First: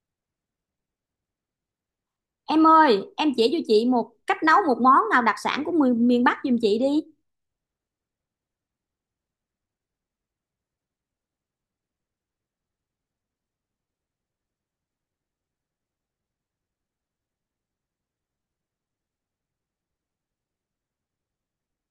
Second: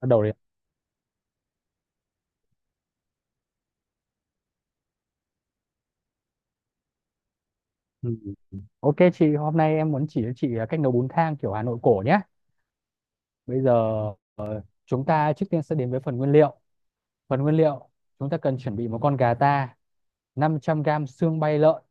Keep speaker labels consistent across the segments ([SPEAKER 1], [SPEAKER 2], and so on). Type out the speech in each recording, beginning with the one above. [SPEAKER 1] Bắt đầu đi.
[SPEAKER 2] Em ơi, em chỉ cho chị một cách nấu một món nào đặc sản của miền Bắc giùm chị đi.
[SPEAKER 1] Ừ. Ừ, ok chị, hôm nay em muốn chỉ cho chị cách nấu bún thang kiểu Hà Nội cổ nhé. Bây giờ chúng ta trước tiên sẽ đến với phần nguyên liệu. Phần nguyên liệu, chúng ta cần chuẩn bị một con gà ta, 500 gam xương bay lợn,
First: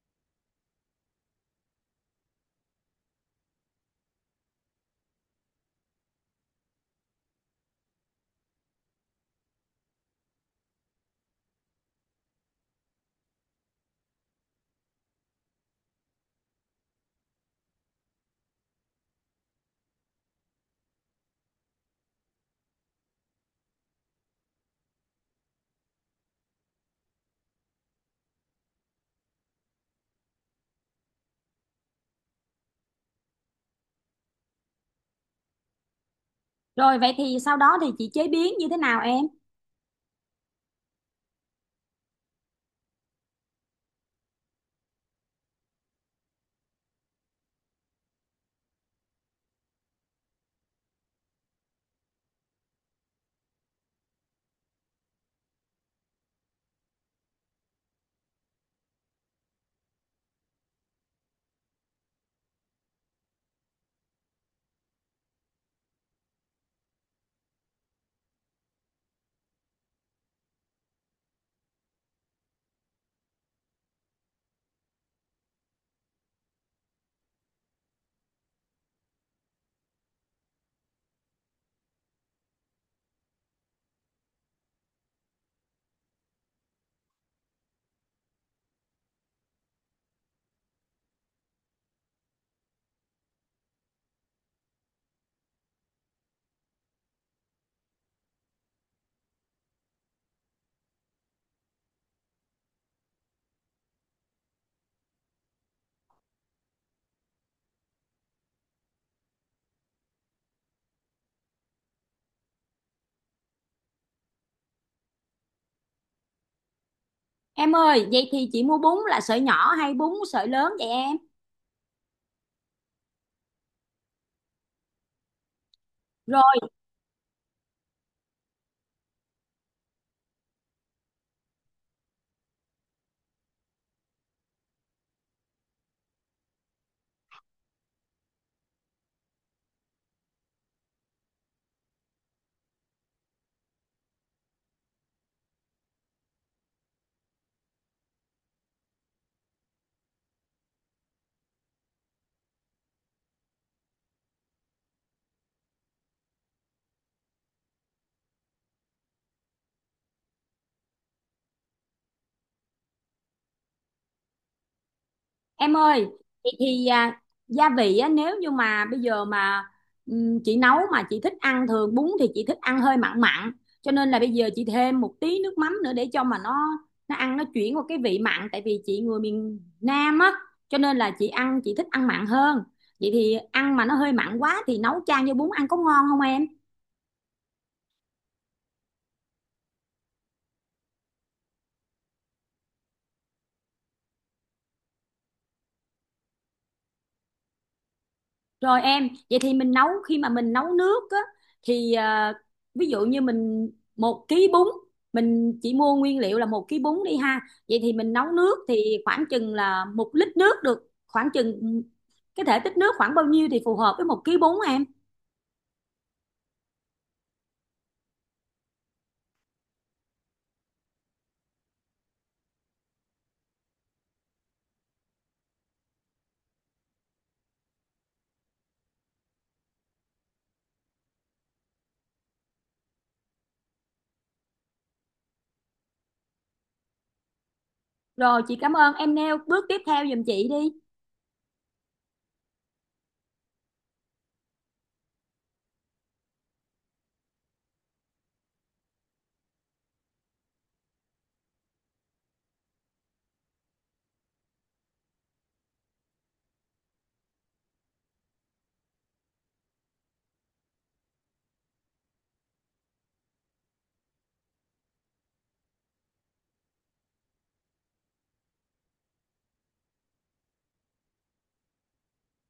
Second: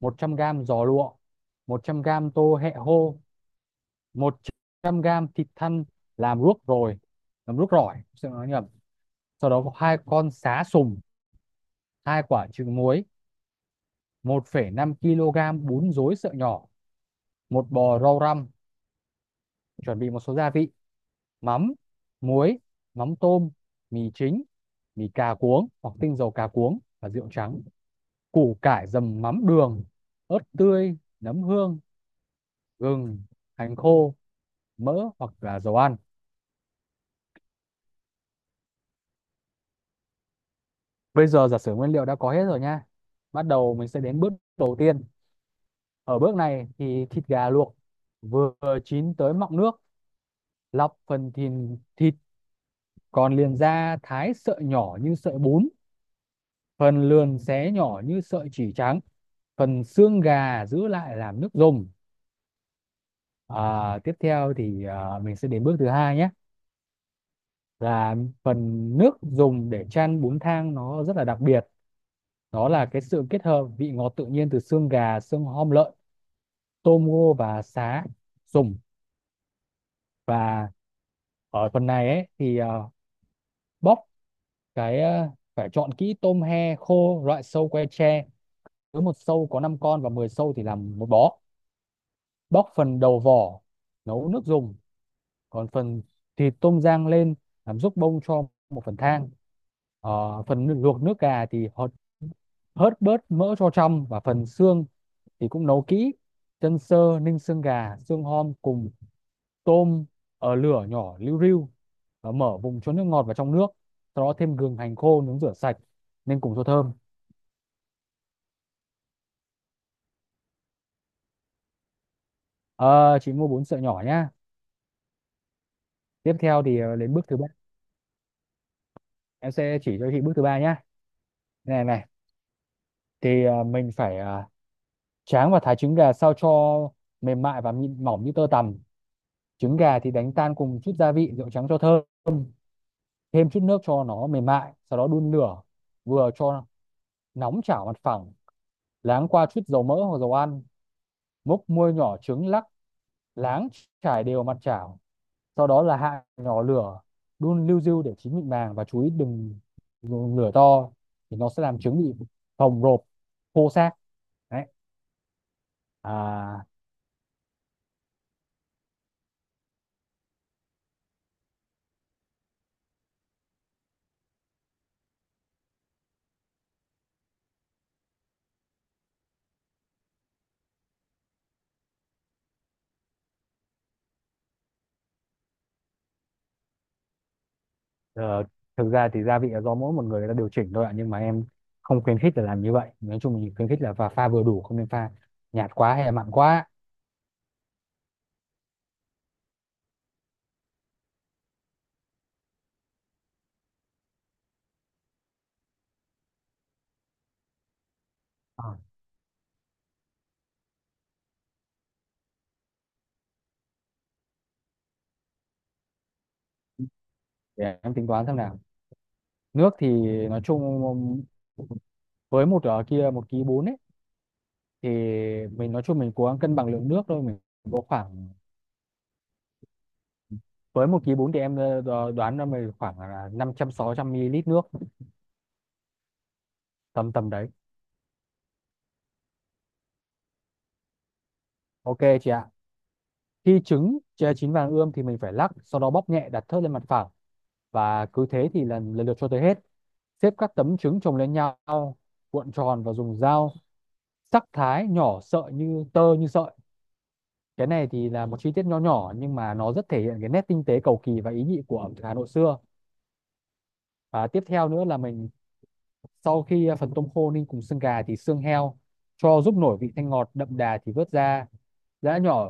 [SPEAKER 1] 100 gam giò lụa, 100 gam tô hẹ hô, 100 gam thịt thăn làm ruốc rồi, làm ruốc rỏi xin nói nhầm. Sau đó có hai con sá sùng, hai quả trứng muối, 1,5 kg bún rối sợi nhỏ, một bò rau răm. Chuẩn bị một số gia vị: mắm, muối, mắm tôm, mì chính, mì cà cuống hoặc tinh dầu cà cuống và rượu trắng, củ cải dầm mắm đường, ớt tươi, nấm hương, gừng, hành khô, mỡ hoặc là dầu ăn.
[SPEAKER 2] Rồi vậy thì sau đó thì chị chế biến như thế nào em?
[SPEAKER 1] Bây giờ giả sử nguyên liệu đã có hết rồi nha, bắt đầu mình sẽ đến bước đầu tiên. Ở bước này thì thịt gà luộc vừa chín tới mọng nước, lọc phần thịt còn liền ra thái sợi nhỏ như sợi bún, phần lườn xé nhỏ như sợi chỉ trắng, phần xương gà giữ lại làm nước dùng. Tiếp theo thì mình sẽ đến bước thứ hai nhé, là phần nước dùng để chan bún thang nó rất là đặc biệt. Đó là cái sự kết hợp vị ngọt tự nhiên từ xương gà, xương hom lợn, tôm ngô và sá dùng. Và ở phần này ấy thì bóc cái, phải chọn kỹ tôm he khô loại sâu que tre, cứ một sâu có 5 con và 10 sâu thì làm một bó. Bóc phần đầu vỏ nấu nước dùng, còn phần thịt tôm rang lên làm giúp bông cho một phần thang. Ờ, phần luộc nước gà thì hớt, hớt bớt mỡ cho trong, và phần xương thì cũng nấu kỹ. Chân sơ ninh xương gà, xương hom cùng tôm ở lửa nhỏ liu riu, và mở vùng cho nước ngọt vào trong nước. Sau đó thêm gừng, hành khô nướng rửa sạch nên cùng cho thơm.
[SPEAKER 2] Em ơi, vậy thì chị mua bún là sợi nhỏ hay bún sợi lớn vậy em?
[SPEAKER 1] Ờ, chị mua bốn sợi nhỏ nhá. Tiếp theo thì đến bước thứ ba, em sẽ chỉ cho chị bước thứ ba nhá. Này này thì mình phải tráng và thái trứng gà sao cho mềm mại và mịn mỏng như tơ tằm. Trứng gà thì đánh tan cùng chút gia vị, rượu trắng cho thơm, thêm chút nước cho nó mềm mại, sau đó đun lửa vừa cho nóng chảo mặt phẳng, láng qua chút dầu mỡ hoặc dầu ăn, múc muôi nhỏ trứng lắc láng trải đều mặt chảo. Sau đó là hạ nhỏ lửa, đun liu riu để chín mịn màng, và chú ý đừng dùng lửa to thì nó sẽ làm trứng bị phồng rộp, khô xác đấy.
[SPEAKER 2] Em ơi, thì,
[SPEAKER 1] à,
[SPEAKER 2] thì à, gia vị á, nếu như mà bây giờ mà chị nấu mà chị thích ăn thường bún thì chị thích ăn hơi mặn mặn, cho nên là bây giờ chị thêm một tí nước mắm nữa để cho mà nó ăn nó chuyển qua cái vị mặn tại vì chị người miền Nam á, cho nên là chị ăn chị thích ăn mặn hơn. Vậy thì ăn mà nó hơi mặn quá thì nấu chan với bún ăn có ngon không em?
[SPEAKER 1] Ờ, thực ra thì gia vị là do mỗi một người, người ta điều chỉnh thôi ạ, nhưng mà em không khuyến khích là làm như vậy. Nói chung mình khuyến khích là pha pha vừa đủ, không nên pha nhạt quá hay là mặn quá.
[SPEAKER 2] Rồi em, vậy thì mình nấu khi mà mình nấu nước á thì ví dụ như mình một ký bún, mình chỉ mua nguyên liệu là một ký bún đi ha. Vậy thì mình nấu nước
[SPEAKER 1] Ờ,
[SPEAKER 2] thì khoảng chừng là một lít nước được khoảng chừng cái thể tích nước khoảng bao nhiêu thì phù hợp với một ký bún em.
[SPEAKER 1] để em tính toán xem nào. Nước thì nói chung với một, ở kia một ký bốn ấy, thì mình nói chung mình cố gắng cân bằng lượng nước thôi, mình có khoảng, với một ký bốn thì em đoán là mình khoảng là năm trăm sáu trăm ml nước, tầm tầm đấy.
[SPEAKER 2] Rồi chị cảm ơn em nêu bước tiếp theo giùm chị đi.
[SPEAKER 1] Ok chị ạ. Khi trứng chế chín vàng ươm thì mình phải lắc, sau đó bóp nhẹ đặt thớt lên mặt phẳng, và cứ thế thì lần lần lượt cho tới hết, xếp các tấm trứng chồng lên nhau, cuộn tròn và dùng dao sắc thái nhỏ sợi như tơ như sợi. Cái này thì là một chi tiết nho nhỏ nhưng mà nó rất thể hiện cái nét tinh tế, cầu kỳ và ý nhị của ẩm thực Hà Nội xưa. Và tiếp theo nữa là mình, sau khi phần tôm khô ninh cùng xương gà thì xương heo cho giúp nổi vị thanh ngọt đậm đà thì vớt ra giã nhỏ,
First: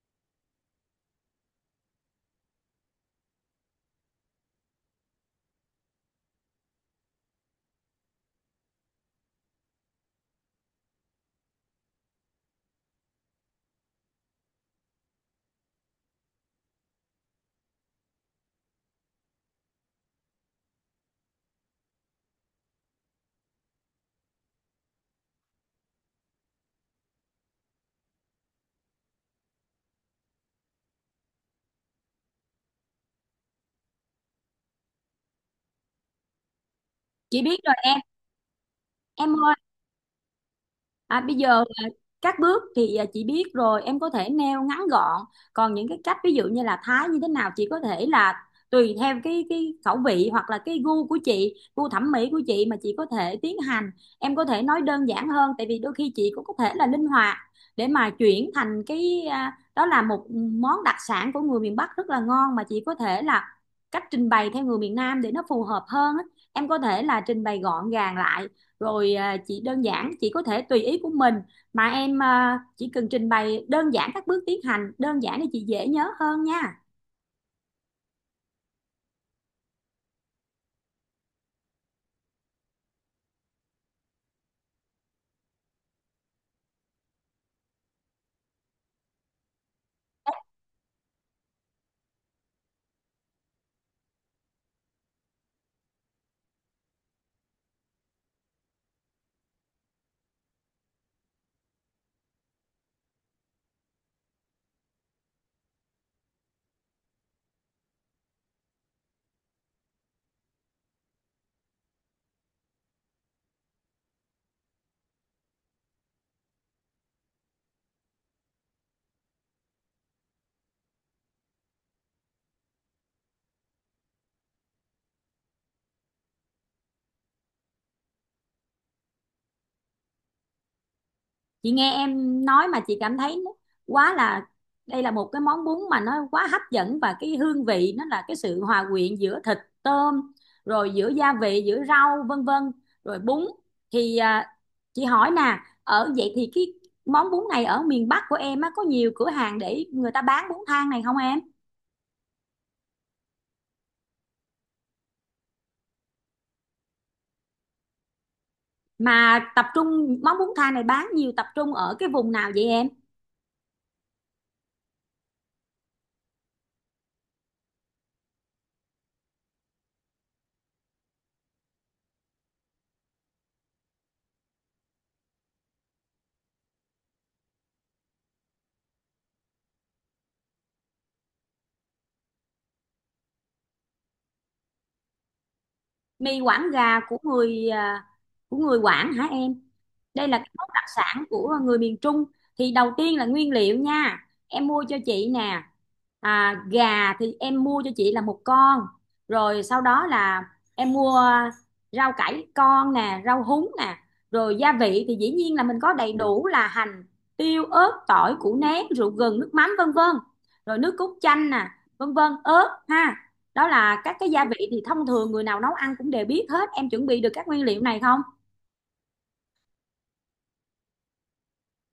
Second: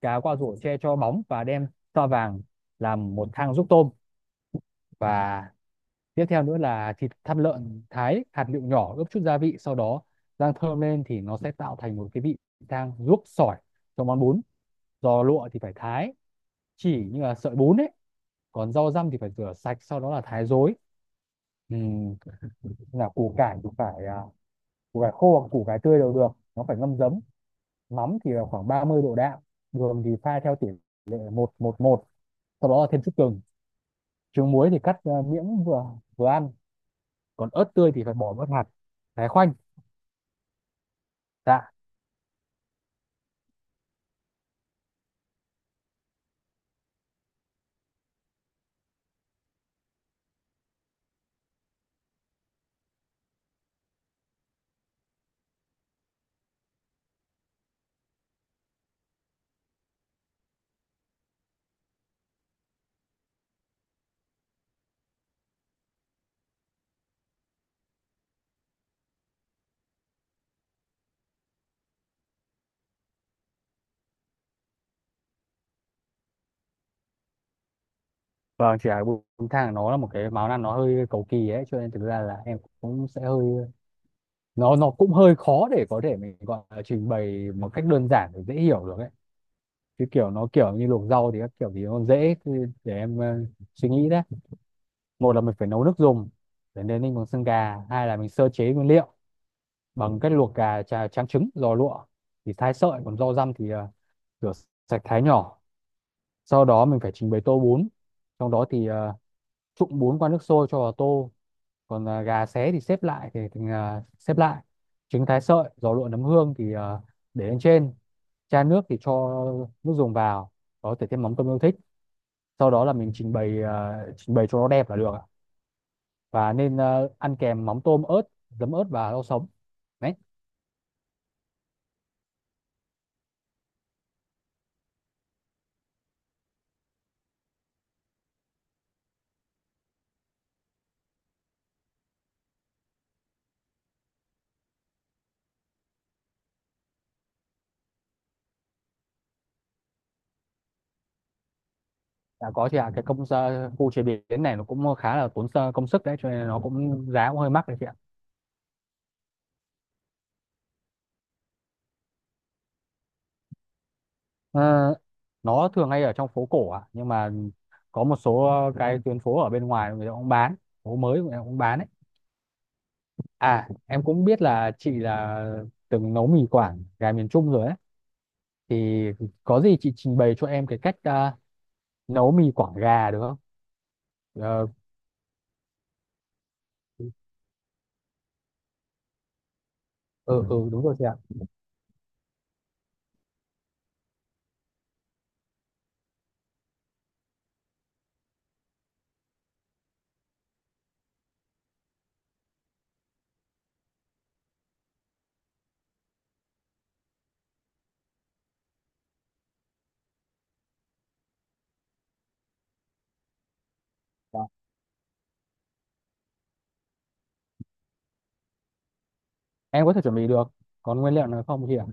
[SPEAKER 1] cá qua rổ che cho bóng và đem sao vàng làm một thang giúp tôm. Và tiếp theo nữa là thịt thăn lợn thái hạt lựu nhỏ, ướp chút gia vị, sau đó rang thơm lên thì nó sẽ tạo thành một cái vị thang ruốc sỏi cho món bún. Giò lụa thì phải thái chỉ như là sợi bún ấy. Còn rau răm thì phải rửa sạch sau đó là thái rối. Ừ, là củ cải thì phải, củ cải khô hoặc củ cải tươi đều được, nó phải ngâm giấm. Mắm thì là khoảng 30 độ đạm, đường thì pha theo tỷ lệ một một một. Sau đó là thêm chút gừng. Trứng muối thì cắt miếng vừa vừa ăn.
[SPEAKER 2] Chị
[SPEAKER 1] Còn
[SPEAKER 2] biết
[SPEAKER 1] ớt
[SPEAKER 2] rồi
[SPEAKER 1] tươi
[SPEAKER 2] em.
[SPEAKER 1] thì phải bỏ bớt hạt, thái
[SPEAKER 2] Em
[SPEAKER 1] khoanh.
[SPEAKER 2] ơi, bây giờ
[SPEAKER 1] Dạ
[SPEAKER 2] các bước thì chị biết rồi, em có thể neo ngắn gọn, còn những cái cách ví dụ như là thái như thế nào chị có thể là tùy theo cái khẩu vị hoặc là cái gu của chị, gu thẩm mỹ của chị mà chị có thể tiến hành. Em có thể nói đơn giản hơn, tại vì đôi khi chị cũng có thể là linh hoạt để mà chuyển thành cái đó là một món đặc sản của người miền Bắc rất là ngon, mà chị có thể là cách trình bày theo người miền Nam để nó phù hợp hơn á. Em có thể là trình bày gọn gàng lại, rồi chị đơn giản chị có thể tùy ý của mình. Mà em chỉ cần trình bày đơn giản các bước tiến hành đơn giản để chị dễ nhớ hơn nha.
[SPEAKER 1] vâng chỉ là bún thang nó là một cái món ăn nó hơi cầu kỳ ấy, cho nên thực ra là em cũng sẽ hơi, nó cũng hơi khó để có thể mình gọi là trình bày một cách đơn giản để dễ hiểu được ấy, chứ kiểu nó kiểu như luộc rau thì các kiểu thì nó dễ. Cứ để em suy nghĩ đấy. Một là mình phải nấu nước dùng để nên ninh bằng xương gà, hai là mình sơ chế nguyên liệu bằng cách luộc gà trà, tráng trứng, giò lụa thì thái sợi, còn rau răm thì rửa sạch thái nhỏ. Sau đó mình phải trình bày tô bún, trong đó thì trụng bốn qua nước sôi cho vào tô, còn gà xé thì xếp lại, xếp lại, trứng thái sợi, giò lụa, nấm hương thì để lên trên. Chan nước thì cho nước dùng vào, có thể thêm mắm tôm yêu thích. Sau đó là mình trình bày, trình bày cho nó đẹp là được ạ. Và nên ăn kèm mắm tôm ớt, giấm ớt và rau sống đấy.
[SPEAKER 2] Chị nghe em nói mà chị cảm thấy quá là, đây là một cái món bún mà nó quá hấp dẫn và cái hương vị nó là cái sự hòa quyện giữa thịt, tôm, rồi giữa gia vị, giữa rau vân vân, rồi bún. Thì chị hỏi nè, ở vậy thì cái món bún này ở miền Bắc của em á, có nhiều cửa hàng để người ta bán bún thang này không em?
[SPEAKER 1] Đã có chị ạ. Cái khu chế biến này nó cũng khá là tốn công sức đấy, cho nên nó cũng giá cũng hơi mắc đấy chị ạ.
[SPEAKER 2] Mà tập trung món bún thang này bán nhiều tập trung ở cái vùng nào vậy em?
[SPEAKER 1] Ờ, nó thường hay ở trong phố cổ ạ, nhưng mà có một số cái tuyến phố ở bên ngoài người ta cũng bán, phố mới người ta cũng bán ấy. À, em cũng biết là chị là từng nấu mì Quảng gà miền Trung rồi ấy, thì có gì chị trình bày cho em cái cách nấu mì Quảng gà được không? Ờ.
[SPEAKER 2] Mì Quảng gà của người của người Quảng hả em? Đây là
[SPEAKER 1] ừ
[SPEAKER 2] cái
[SPEAKER 1] ừ
[SPEAKER 2] món đặc
[SPEAKER 1] đúng rồi chị ạ.
[SPEAKER 2] sản của người miền Trung. Thì đầu tiên là nguyên liệu nha, em mua cho chị nè. À, gà thì em mua cho chị là một con, rồi sau đó là em mua rau cải con nè, rau húng nè, rồi gia vị thì dĩ nhiên là mình có đầy đủ là hành, tiêu, ớt, tỏi, củ nén, rượu, gừng, nước mắm vân vân, rồi nước cốt chanh nè, vân vân, ớt ha. Đó là các cái
[SPEAKER 1] Dạ,
[SPEAKER 2] gia vị thì thông thường người nào nấu ăn cũng đều biết hết. Em chuẩn bị được các nguyên liệu này không?
[SPEAKER 1] em có thể chuẩn bị được, còn nguyên liệu nào không chị ạ?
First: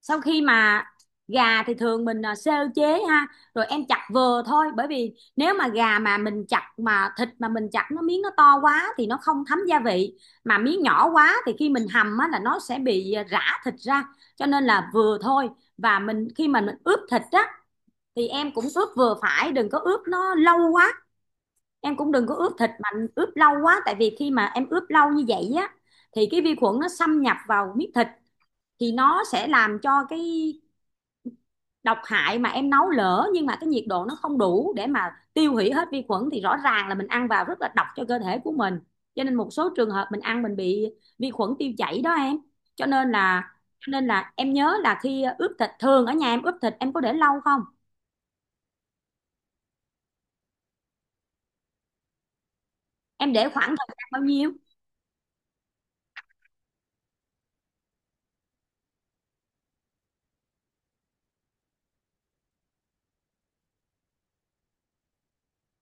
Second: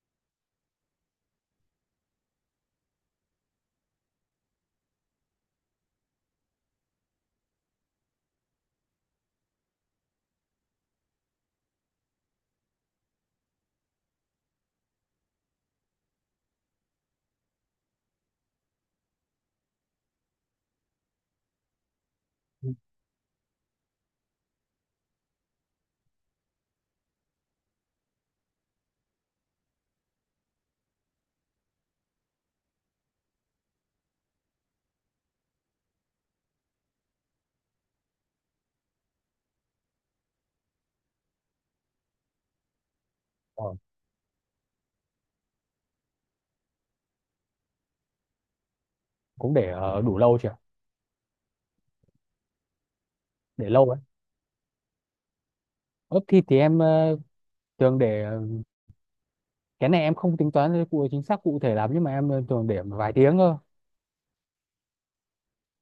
[SPEAKER 2] Sau khi mà gà thì thường mình sơ chế ha, rồi em chặt vừa thôi, bởi vì nếu mà gà mà mình chặt mà thịt mà mình chặt nó miếng nó to quá thì nó không thấm gia vị, mà miếng nhỏ quá thì khi mình hầm á, là nó sẽ bị rã thịt ra, cho nên là vừa thôi. Và mình khi mà mình ướp thịt á, thì em cũng ướp vừa phải, đừng có ướp nó lâu quá. Em cũng đừng có ướp thịt mà ướp lâu quá, tại vì khi mà em ướp lâu như vậy á, thì cái vi khuẩn nó xâm nhập vào miếng thịt thì nó sẽ làm cho cái độc hại, mà em nấu lỡ nhưng mà cái nhiệt độ nó không đủ để mà tiêu hủy hết vi khuẩn thì rõ ràng là mình ăn vào rất là độc cho cơ thể của mình. Cho nên một số trường hợp mình ăn mình bị vi khuẩn tiêu chảy đó em. cho nên là
[SPEAKER 1] Ờ,
[SPEAKER 2] cho nên là em nhớ là khi ướp thịt, thường ở nhà em ướp thịt em có để lâu không?
[SPEAKER 1] cũng để đủ lâu chị ạ.
[SPEAKER 2] Em để khoảng
[SPEAKER 1] Để lâu
[SPEAKER 2] thời
[SPEAKER 1] ấy,
[SPEAKER 2] gian bao nhiêu?
[SPEAKER 1] ướp thịt thì em thường để, cái này em không tính toán cụ chính xác cụ thể lắm, nhưng mà em thường để vài tiếng cơ.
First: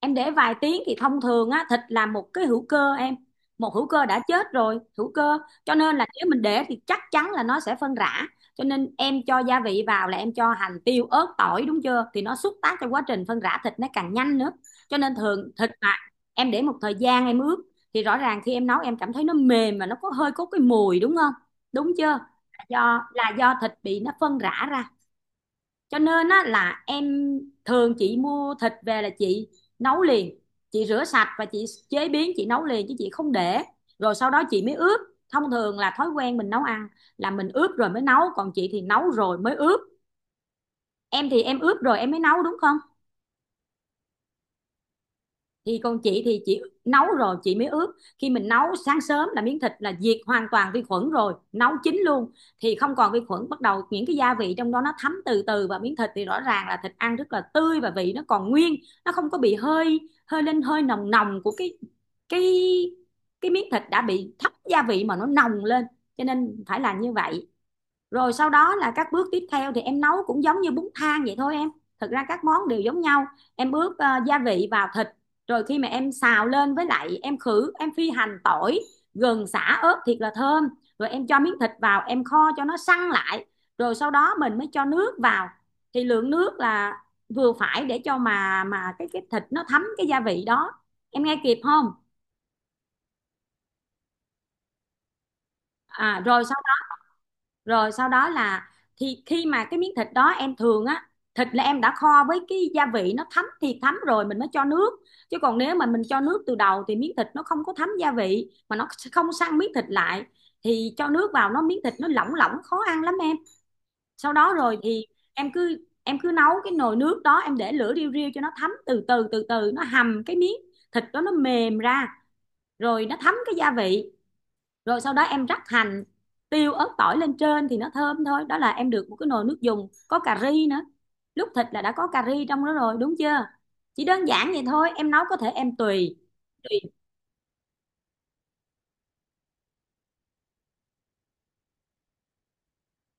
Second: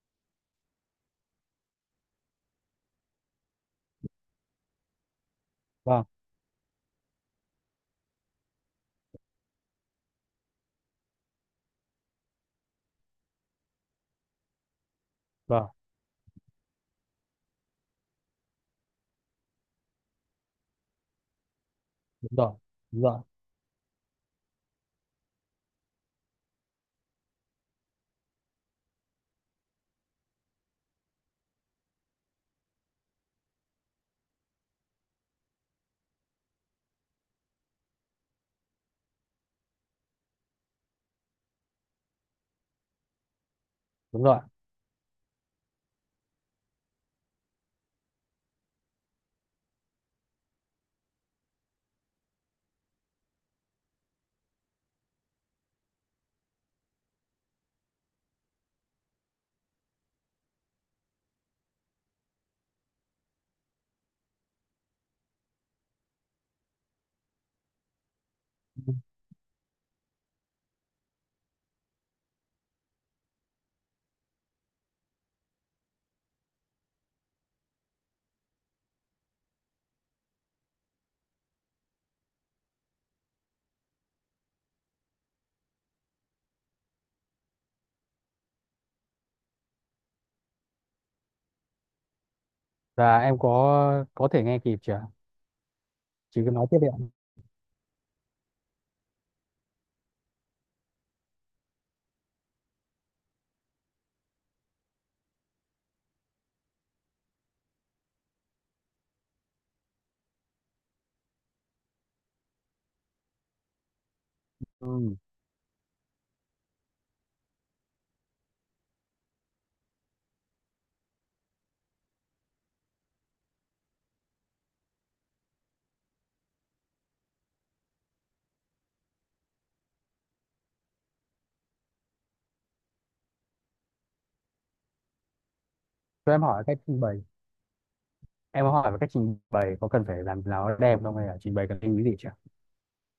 [SPEAKER 2] Em để vài tiếng thì thông thường á, thịt là một cái hữu cơ em, một hữu cơ đã chết rồi, hữu cơ, cho nên
[SPEAKER 1] Vâng.
[SPEAKER 2] là nếu mình để thì chắc chắn là nó sẽ phân rã. Cho nên em cho gia vị vào là em cho hành, tiêu, ớt, tỏi, đúng chưa, thì nó xúc tác cho quá trình phân rã thịt nó càng nhanh nữa. Cho nên thường thịt
[SPEAKER 1] Vâng.
[SPEAKER 2] mà em để một thời gian em ướp thì rõ ràng khi em nấu em cảm thấy nó mềm mà nó có hơi, có cái mùi, đúng không, đúng chưa?
[SPEAKER 1] Đúng rồi.
[SPEAKER 2] Là
[SPEAKER 1] Đúng
[SPEAKER 2] do,
[SPEAKER 1] rồi.
[SPEAKER 2] là do thịt bị nó phân rã ra. Cho nên á, là em, thường chị mua thịt về là chị nấu liền, chị rửa sạch và chị chế biến chị nấu liền, chứ chị không để rồi sau đó chị mới ướp. Thông thường là thói quen mình nấu ăn là mình ướp rồi mới nấu, còn chị thì nấu rồi mới ướp. Em thì em ướp rồi em mới nấu, đúng không?
[SPEAKER 1] Đúng rồi.
[SPEAKER 2] Thì còn chị thì chị nấu rồi chị mới ướp. Khi mình nấu sáng sớm là miếng thịt là diệt hoàn toàn vi khuẩn rồi, nấu chín luôn, thì không còn vi khuẩn, bắt đầu những cái gia vị trong đó nó thấm từ từ vào miếng thịt thì rõ ràng là thịt ăn rất là tươi và vị nó còn nguyên, nó không có bị hơi, hơi lên hơi nồng nồng của cái cái miếng thịt đã bị thấm gia vị mà nó nồng lên. Cho nên phải làm như vậy. Rồi sau đó là các bước tiếp theo thì em nấu cũng giống như bún thang vậy thôi em, thực ra các món đều giống nhau. Em ướp gia vị vào thịt, rồi khi mà em xào lên, với lại em khử em phi hành, tỏi, gừng, sả, ớt thiệt là thơm, rồi em cho miếng thịt vào em kho cho nó săn lại, rồi sau đó mình mới cho nước vào. Thì lượng nước là vừa phải để cho mà cái thịt nó thấm cái gia vị đó. Em nghe kịp không?
[SPEAKER 1] Và em có thể nghe kịp chưa?
[SPEAKER 2] À
[SPEAKER 1] Chị
[SPEAKER 2] rồi
[SPEAKER 1] cứ
[SPEAKER 2] sau,
[SPEAKER 1] nói tiếp đi ạ.
[SPEAKER 2] rồi sau đó là, thì khi mà cái miếng thịt đó em thường á, thịt là em đã kho với cái gia vị nó thấm thì thấm rồi mình mới cho nước, chứ còn nếu mà mình cho nước từ đầu thì miếng thịt nó không có thấm gia vị mà nó không săn miếng thịt lại, thì cho nước vào nó, miếng thịt nó lỏng lỏng khó ăn lắm em. Sau đó rồi thì
[SPEAKER 1] Ừ.
[SPEAKER 2] em cứ nấu cái nồi nước đó, em để lửa riu riu cho nó thấm từ từ, từ từ nó hầm cái miếng thịt đó nó mềm ra, rồi nó thấm cái gia vị. Rồi sau đó em rắc hành, tiêu, ớt, tỏi lên trên thì nó thơm thôi. Đó là em được một cái nồi nước dùng có cà ri nữa, lúc thịt là đã có cà ri trong đó rồi, đúng chưa? Chỉ đơn giản vậy thôi em nấu, có thể em tùy
[SPEAKER 1] Cho em hỏi cách
[SPEAKER 2] tùy
[SPEAKER 1] trình bày, em có hỏi về cách trình bày có cần phải làm nào đẹp không, hay là trình bày cần lưu ý gì chưa?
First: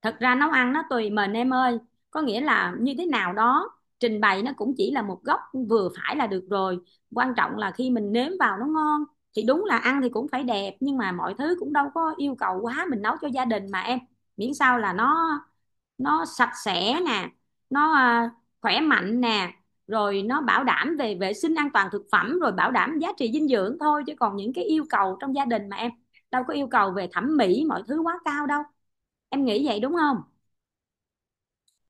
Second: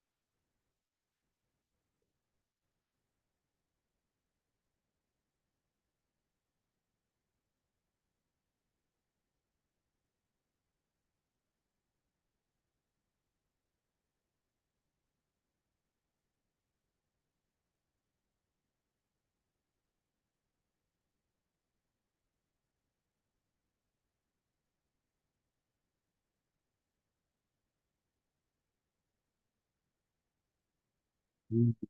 [SPEAKER 2] thật ra nấu ăn nó tùy mình em ơi, có nghĩa là như thế nào đó. Trình bày nó cũng chỉ là một góc vừa phải là được rồi, quan trọng là khi mình nếm vào nó ngon. Thì đúng là ăn thì cũng phải đẹp, nhưng mà mọi thứ cũng đâu có yêu cầu quá, mình nấu cho gia đình mà em, miễn sao là nó sạch sẽ nè, nó khỏe mạnh nè, rồi nó bảo đảm về vệ sinh an toàn thực phẩm, rồi bảo đảm giá trị dinh dưỡng thôi, chứ còn những cái yêu cầu trong gia đình mà em, đâu có yêu cầu về thẩm mỹ mọi thứ quá cao đâu. Em nghĩ vậy đúng không?
[SPEAKER 1] Ừ.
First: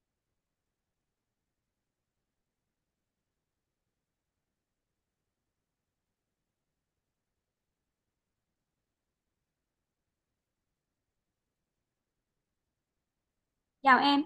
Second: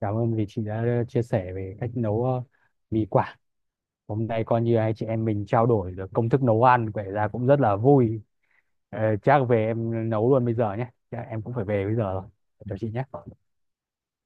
[SPEAKER 1] Cảm ơn vì chị đã chia sẻ về cách nấu mì Quảng. Hôm nay coi như hai chị em mình trao đổi được công thức nấu ăn, vậy ra cũng rất là vui. Ờ, chắc về em nấu luôn bây giờ nhé, chắc em cũng phải về bây giờ rồi. Chào chị nhé.
[SPEAKER 2] Chào em.